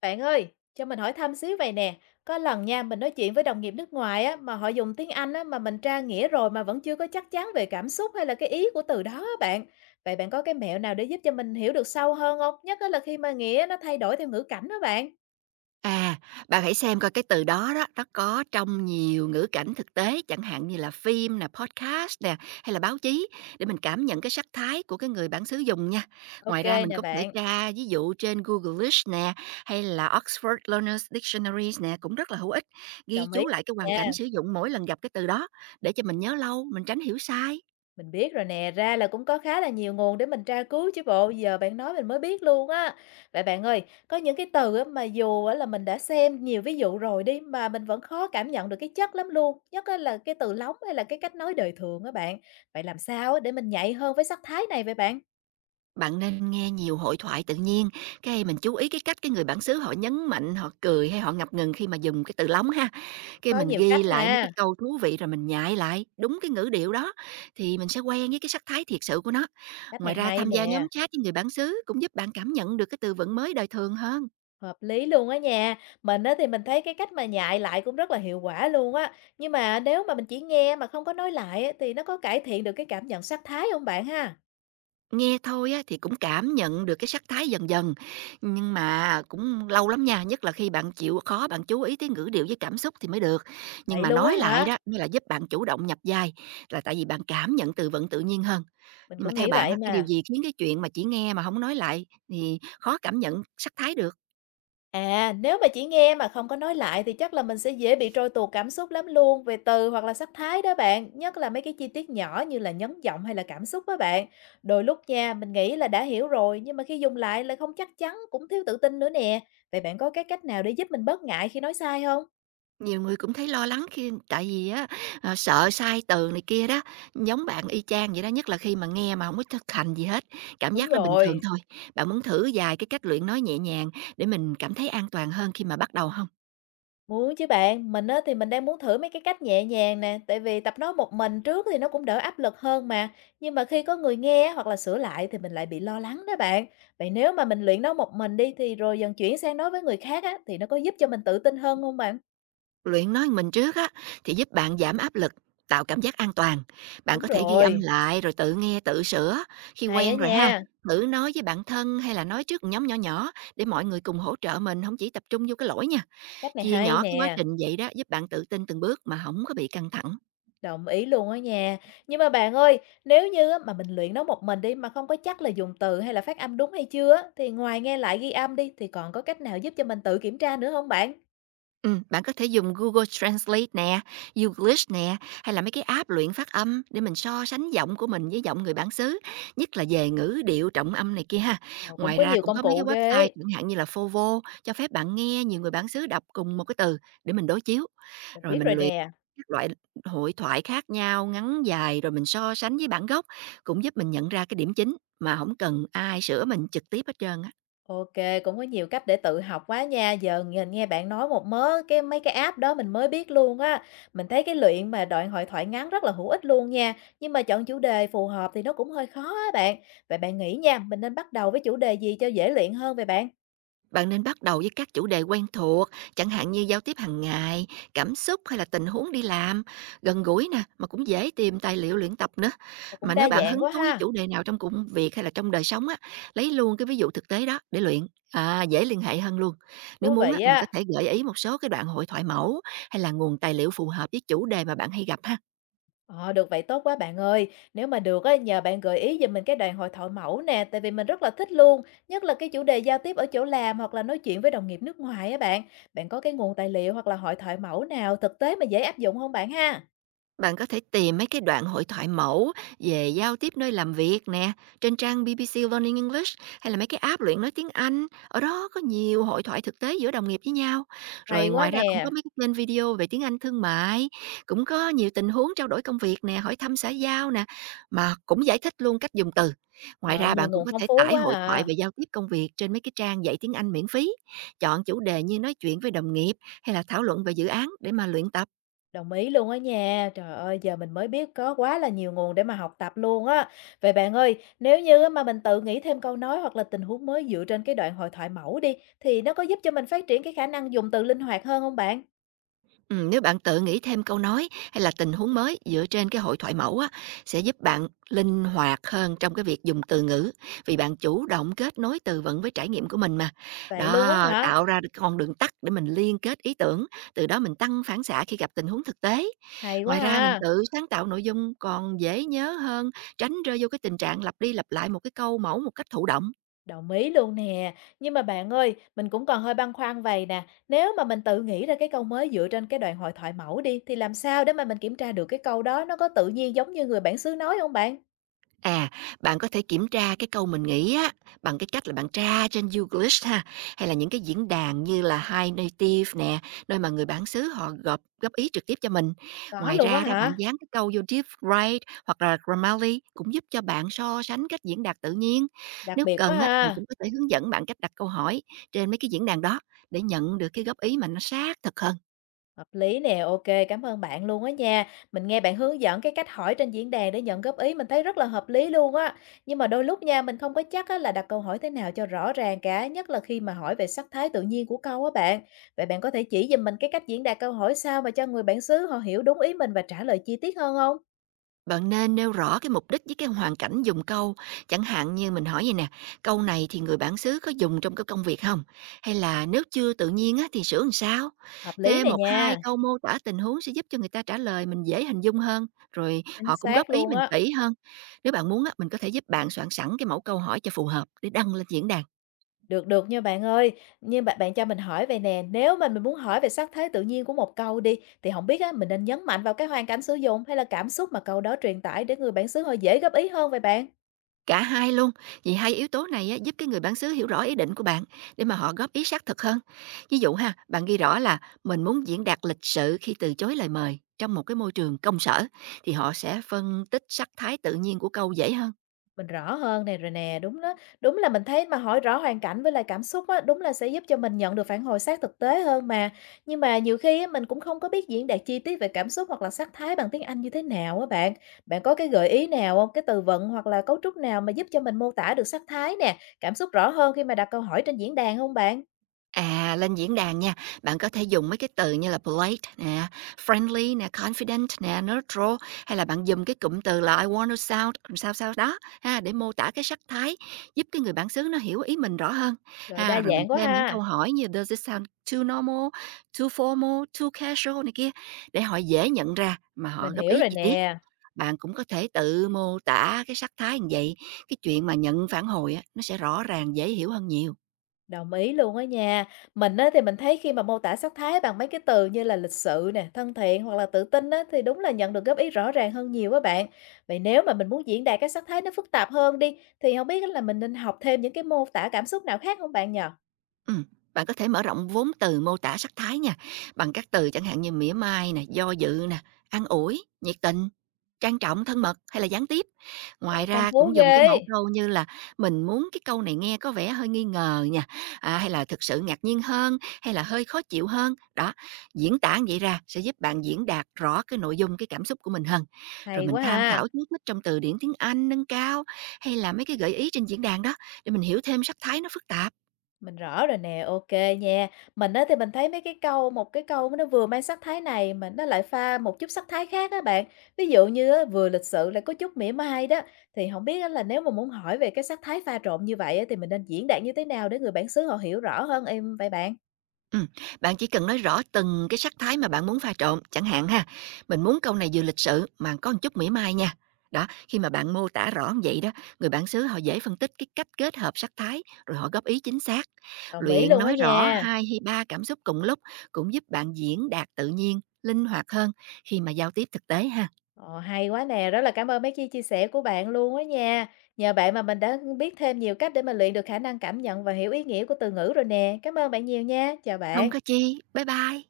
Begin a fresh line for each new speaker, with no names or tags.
Bạn ơi, cho mình hỏi thăm xíu vậy nè. Có lần nha, mình nói chuyện với đồng nghiệp nước ngoài á, mà họ dùng tiếng Anh á, mà mình tra nghĩa rồi mà vẫn chưa có chắc chắn về cảm xúc hay là cái ý của từ đó á bạn. Vậy bạn có cái mẹo nào để giúp cho mình hiểu được sâu hơn không? Nhất á là khi mà nghĩa nó thay đổi theo ngữ cảnh đó bạn.
À, bạn hãy xem coi cái từ đó đó, nó có trong nhiều ngữ cảnh thực tế, chẳng hạn như là phim nè, podcast nè, hay là báo chí, để mình cảm nhận cái sắc thái của cái người bản xứ dùng nha. Ngoài
Ok
ra mình
nè
có thể
bạn,
tra ví dụ trên Google-ish nè, hay là Oxford Learners Dictionaries nè, cũng rất là hữu ích. Ghi
đồng ý
chú lại cái hoàn cảnh
nha.
sử dụng mỗi lần gặp cái từ đó, để cho mình nhớ lâu, mình tránh hiểu sai.
Mình biết rồi nè, ra là cũng có khá là nhiều nguồn để mình tra cứu chứ bộ, giờ bạn nói mình mới biết luôn á. Vậy bạn ơi, có những cái từ á, mà dù á, là mình đã xem nhiều ví dụ rồi đi mà mình vẫn khó cảm nhận được cái chất lắm luôn, nhất á, là cái từ lóng hay là cái cách nói đời thường á bạn. Vậy làm sao á, để mình nhạy hơn với sắc thái này vậy bạn?
Bạn nên nghe nhiều hội thoại tự nhiên, cái mình chú ý cái cách cái người bản xứ họ nhấn mạnh, họ cười hay họ ngập ngừng khi mà dùng cái từ lóng ha. Cái
Có
mình
nhiều cách
ghi lại mấy cái
ha,
câu thú vị rồi mình nhại lại đúng cái ngữ điệu đó thì mình sẽ quen với cái sắc thái thiệt sự của nó.
cách này
Ngoài ra
hay
tham gia
nè.
nhóm chat với người bản xứ cũng giúp bạn cảm nhận được cái từ vựng mới đời thường hơn.
Hợp lý luôn á nha. Mình á thì mình thấy cái cách mà nhại lại cũng rất là hiệu quả luôn á. Nhưng mà nếu mà mình chỉ nghe mà không có nói lại á, thì nó có cải thiện được cái cảm nhận sắc thái không bạn ha?
Nghe thôi á thì cũng cảm nhận được cái sắc thái dần dần, nhưng mà cũng lâu lắm nha, nhất là khi bạn chịu khó bạn chú ý tới ngữ điệu với cảm xúc thì mới được. Nhưng
Vậy
mà
luôn á
nói lại
hả?
đó, như là giúp bạn chủ động nhập vai, là tại vì bạn cảm nhận từ vựng tự nhiên hơn.
Mình
Nhưng mà
cũng
theo
nghĩ
bạn
vậy
á, cái điều
mà.
gì khiến cái chuyện mà chỉ nghe mà không nói lại thì khó cảm nhận sắc thái được?
À, nếu mà chỉ nghe mà không có nói lại thì chắc là mình sẽ dễ bị trôi tuột cảm xúc lắm luôn về từ hoặc là sắc thái đó bạn, nhất là mấy cái chi tiết nhỏ như là nhấn giọng hay là cảm xúc đó bạn. Đôi lúc nha, mình nghĩ là đã hiểu rồi nhưng mà khi dùng lại lại không chắc chắn, cũng thiếu tự tin nữa nè. Vậy bạn có cái cách nào để giúp mình bớt ngại khi nói sai không?
Nhiều người cũng thấy lo lắng khi tại vì á, sợ sai từ này kia đó, giống bạn y chang vậy đó, nhất là khi mà nghe mà không có thực hành gì hết, cảm
Đúng
giác nó bình thường
rồi.
thôi. Bạn muốn thử vài cái cách luyện nói nhẹ nhàng để mình cảm thấy an toàn hơn khi mà bắt đầu không?
Muốn chứ bạn, mình á thì mình đang muốn thử mấy cái cách nhẹ nhàng nè, tại vì tập nói một mình trước thì nó cũng đỡ áp lực hơn mà. Nhưng mà khi có người nghe hoặc là sửa lại thì mình lại bị lo lắng đó bạn. Vậy nếu mà mình luyện nói một mình đi thì rồi dần chuyển sang nói với người khác á thì nó có giúp cho mình tự tin hơn không bạn?
Luyện nói mình trước á, thì giúp bạn giảm áp lực, tạo cảm giác an toàn. Bạn
Đúng
có thể ghi âm
rồi,
lại rồi tự nghe, tự sửa. Khi
hay á
quen rồi ha,
nha,
thử nói với bạn thân hay là nói trước một nhóm nhỏ nhỏ để mọi người cùng hỗ trợ mình, không chỉ tập trung vô cái lỗi nha.
cách này
Chia
hay
nhỏ cái quá
nè.
trình vậy đó giúp bạn tự tin từng bước mà không có bị căng thẳng.
Đồng ý luôn á nha. Nhưng mà bạn ơi, nếu như á, mà mình luyện nói một mình đi mà không có chắc là dùng từ hay là phát âm đúng hay chưa á, thì ngoài nghe lại ghi âm đi thì còn có cách nào giúp cho mình tự kiểm tra nữa không bạn?
Bạn có thể dùng Google Translate nè, Youglish nè, hay là mấy cái app luyện phát âm để mình so sánh giọng của mình với giọng người bản xứ, nhất là về ngữ điệu, trọng âm này kia ha.
Ồ, cũng
Ngoài
có
ra
nhiều
cũng
công
có mấy
cụ
cái
ghê
website
ấy,
chẳng hạn như là Fovo cho phép bạn nghe nhiều người bản xứ đọc cùng một cái từ để mình đối chiếu,
mình
rồi
biết
mình
rồi
luyện
nè.
các loại hội thoại khác nhau, ngắn dài rồi mình so sánh với bản gốc, cũng giúp mình nhận ra cái điểm chính mà không cần ai sửa mình trực tiếp hết trơn á.
OK, cũng có nhiều cách để tự học quá nha. Giờ mình nghe bạn nói một mớ cái mấy cái app đó mình mới biết luôn á. Mình thấy cái luyện mà đoạn hội thoại ngắn rất là hữu ích luôn nha, nhưng mà chọn chủ đề phù hợp thì nó cũng hơi khó á bạn. Vậy bạn nghĩ nha, mình nên bắt đầu với chủ đề gì cho dễ luyện hơn vậy bạn?
Bạn nên bắt đầu với các chủ đề quen thuộc, chẳng hạn như giao tiếp hàng ngày, cảm xúc hay là tình huống đi làm, gần gũi nè, mà cũng dễ tìm tài liệu luyện tập nữa.
Mà cũng
Mà
đa
nếu bạn
dạng
hứng
quá
thú với
ha,
chủ đề nào trong công việc hay là trong đời sống á, lấy luôn cái ví dụ thực tế đó để luyện. À, dễ liên hệ hơn luôn. Nếu
thú
muốn á,
vị
mình có
á.
thể gợi ý một số cái đoạn hội thoại mẫu hay là nguồn tài liệu phù hợp với chủ đề mà bạn hay gặp ha.
Ờ, được vậy tốt quá bạn ơi. Nếu mà được á, nhờ bạn gợi ý giùm mình cái đoàn hội thoại mẫu nè, tại vì mình rất là thích luôn, nhất là cái chủ đề giao tiếp ở chỗ làm hoặc là nói chuyện với đồng nghiệp nước ngoài á bạn. Bạn có cái nguồn tài liệu hoặc là hội thoại mẫu nào thực tế mà dễ áp dụng không bạn ha?
Bạn có thể tìm mấy cái đoạn hội thoại mẫu về giao tiếp nơi làm việc nè, trên trang BBC Learning English hay là mấy cái app luyện nói tiếng Anh, ở đó có nhiều hội thoại thực tế giữa đồng nghiệp với nhau.
Hay
Rồi
quá
ngoài ra cũng có
nè.
mấy cái kênh video về tiếng Anh thương mại, cũng có nhiều tình huống trao đổi công việc nè, hỏi thăm xã giao nè, mà cũng giải thích luôn cách dùng từ. Ngoài
Rồi,
ra
nhiều
bạn cũng
nguồn
có
phong
thể
phú
tải
quá
hội thoại
à.
về giao tiếp công việc trên mấy cái trang dạy tiếng Anh miễn phí, chọn chủ đề như nói chuyện với đồng nghiệp hay là thảo luận về dự án để mà luyện tập.
Đồng ý luôn á nha. Trời ơi, giờ mình mới biết có quá là nhiều nguồn để mà học tập luôn á. Vậy bạn ơi, nếu như á mà mình tự nghĩ thêm câu nói hoặc là tình huống mới dựa trên cái đoạn hội thoại mẫu đi, thì nó có giúp cho mình phát triển cái khả năng dùng từ linh hoạt hơn không bạn?
Nếu bạn tự nghĩ thêm câu nói hay là tình huống mới dựa trên cái hội thoại mẫu á, sẽ giúp bạn linh hoạt hơn trong cái việc dùng từ ngữ vì bạn chủ động kết nối từ vựng với trải nghiệm của mình mà.
Vậy luôn á
Đó,
hả?
tạo ra được con đường tắt để mình liên kết ý tưởng, từ đó mình tăng phản xạ khi gặp tình huống thực tế.
Hay quá
Ngoài ra mình
ha.
tự sáng tạo nội dung còn dễ nhớ hơn, tránh rơi vô cái tình trạng lặp đi lặp lại một cái câu mẫu một cách thụ động.
Đồng ý luôn nè. Nhưng mà bạn ơi, mình cũng còn hơi băn khoăn vậy nè. Nếu mà mình tự nghĩ ra cái câu mới dựa trên cái đoạn hội thoại mẫu đi, thì làm sao để mà mình kiểm tra được cái câu đó nó có tự nhiên giống như người bản xứ nói không bạn?
À, bạn có thể kiểm tra cái câu mình nghĩ á bằng cái cách là bạn tra trên Googlish ha, hay là những cái diễn đàn như là Hi Native nè, nơi mà người bản xứ họ góp góp ý trực tiếp cho mình.
Có
Ngoài
luôn á
ra đó bạn
hả?
dán cái câu vô DeepWrite hoặc là Grammarly cũng giúp cho bạn so sánh cách diễn đạt tự nhiên.
Đặc
Nếu
biệt quá
cần á, mình
ha.
cũng có thể hướng dẫn bạn cách đặt câu hỏi trên mấy cái diễn đàn đó để nhận được cái góp ý mà nó sát thật hơn.
Hợp lý nè, OK, cảm ơn bạn luôn á nha. Mình nghe bạn hướng dẫn cái cách hỏi trên diễn đàn để nhận góp ý mình thấy rất là hợp lý luôn á. Nhưng mà đôi lúc nha, mình không có chắc á là đặt câu hỏi thế nào cho rõ ràng cả, nhất là khi mà hỏi về sắc thái tự nhiên của câu á bạn. Vậy bạn có thể chỉ giùm mình cái cách diễn đạt câu hỏi sao mà cho người bản xứ họ hiểu đúng ý mình và trả lời chi tiết hơn không?
Bạn nên nêu rõ cái mục đích với cái hoàn cảnh dùng câu, chẳng hạn như mình hỏi vậy nè, câu này thì người bản xứ có dùng trong cái công việc không? Hay là nếu chưa tự nhiên á thì sửa làm sao?
Hợp lý
Thêm
này
một 2
nha,
câu mô tả tình huống sẽ giúp cho người ta trả lời mình dễ hình dung hơn, rồi
chính
họ cũng góp
xác
ý
luôn
mình
á.
kỹ hơn. Nếu bạn muốn á, mình có thể giúp bạn soạn sẵn cái mẫu câu hỏi cho phù hợp để đăng lên diễn đàn.
Được, được nha bạn ơi. Nhưng bạn bạn cho mình hỏi vầy nè, nếu mà mình muốn hỏi về sắc thái tự nhiên của một câu đi, thì không biết á, mình nên nhấn mạnh vào cái hoàn cảnh sử dụng hay là cảm xúc mà câu đó truyền tải để người bản xứ họ dễ góp ý hơn vậy bạn?
Cả hai luôn, vì hai yếu tố này á, giúp cái người bản xứ hiểu rõ ý định của bạn để mà họ góp ý xác thực hơn. Ví dụ ha, bạn ghi rõ là mình muốn diễn đạt lịch sự khi từ chối lời mời trong một cái môi trường công sở thì họ sẽ phân tích sắc thái tự nhiên của câu dễ hơn.
Mình rõ hơn này rồi nè, đúng đó. Đúng là mình thấy mà hỏi rõ hoàn cảnh với lại cảm xúc á, đúng là sẽ giúp cho mình nhận được phản hồi sát thực tế hơn mà. Nhưng mà nhiều khi á, mình cũng không có biết diễn đạt chi tiết về cảm xúc hoặc là sắc thái bằng tiếng Anh như thế nào á bạn. Bạn có cái gợi ý nào hông? Cái từ vựng hoặc là cấu trúc nào mà giúp cho mình mô tả được sắc thái nè, cảm xúc rõ hơn khi mà đặt câu hỏi trên diễn đàn không bạn?
À, lên diễn đàn nha, bạn có thể dùng mấy cái từ như là polite nè, friendly nè, confident nè, neutral hay là bạn dùng cái cụm từ là I want to sound sao sao đó ha để mô tả cái sắc thái, giúp cái người bản xứ nó hiểu ý mình rõ hơn.
Rồi đa
Ha, rồi mình
dạng quá
thêm những
ha.
câu hỏi như does it sound too normal, too formal, too casual này kia để họ dễ nhận ra mà
Mình
họ góp
hiểu
ý
rồi
chi tiết.
nè.
Bạn cũng có thể tự mô tả cái sắc thái như vậy, cái chuyện mà nhận phản hồi á nó sẽ rõ ràng dễ hiểu hơn nhiều.
Đồng ý luôn á nha. Mình á thì mình thấy khi mà mô tả sắc thái bằng mấy cái từ như là lịch sự nè, thân thiện hoặc là tự tin á thì đúng là nhận được góp ý rõ ràng hơn nhiều á bạn. Vậy nếu mà mình muốn diễn đạt cái sắc thái nó phức tạp hơn đi thì không biết là mình nên học thêm những cái mô tả cảm xúc nào khác không bạn nhờ?
Ừm, Bạn có thể mở rộng vốn từ mô tả sắc thái nha, bằng các từ chẳng hạn như mỉa mai nè, do dự nè, an ủi, nhiệt tình, trang trọng, thân mật hay là gián tiếp.
Rồi
Ngoài
phong
ra
phú
cũng dùng cái mẫu
ghê.
câu như là mình muốn cái câu này nghe có vẻ hơi nghi ngờ nha, à, hay là thực sự ngạc nhiên hơn, hay là hơi khó chịu hơn. Đó, diễn tả như vậy ra sẽ giúp bạn diễn đạt rõ cái nội dung, cái cảm xúc của mình hơn. Rồi
Hay
mình tham
quá ha.
khảo chú thích trong từ điển tiếng Anh nâng cao hay là mấy cái gợi ý trên diễn đàn đó để mình hiểu thêm sắc thái nó phức tạp.
Mình rõ rồi nè, ok nha. Mình á thì mình thấy mấy cái câu một cái câu nó vừa mang sắc thái này mà nó lại pha một chút sắc thái khác á bạn. Ví dụ như á, vừa lịch sự lại có chút mỉa mai đó, thì không biết á là nếu mà muốn hỏi về cái sắc thái pha trộn như vậy á, thì mình nên diễn đạt như thế nào để người bản xứ họ hiểu rõ hơn em vậy bạn?
Ừm, Bạn chỉ cần nói rõ từng cái sắc thái mà bạn muốn pha trộn, chẳng hạn ha, mình muốn câu này vừa lịch sự mà có một chút mỉa mai nha. Đó, khi mà bạn mô tả rõ như vậy đó, người bản xứ họ dễ phân tích cái cách kết hợp sắc thái rồi họ góp ý chính xác.
Đồng ý
Luyện
luôn á
nói rõ
nha.
hai hay ba cảm xúc cùng lúc cũng giúp bạn diễn đạt tự nhiên, linh hoạt hơn khi mà giao tiếp thực tế ha.
Ờ, hay quá nè, rất là cảm ơn mấy chia chia sẻ của bạn luôn á nha. Nhờ bạn mà mình đã biết thêm nhiều cách để mà luyện được khả năng cảm nhận và hiểu ý nghĩa của từ ngữ rồi nè. Cảm ơn bạn nhiều nha. Chào
Không
bạn.
có chi. Bye bye.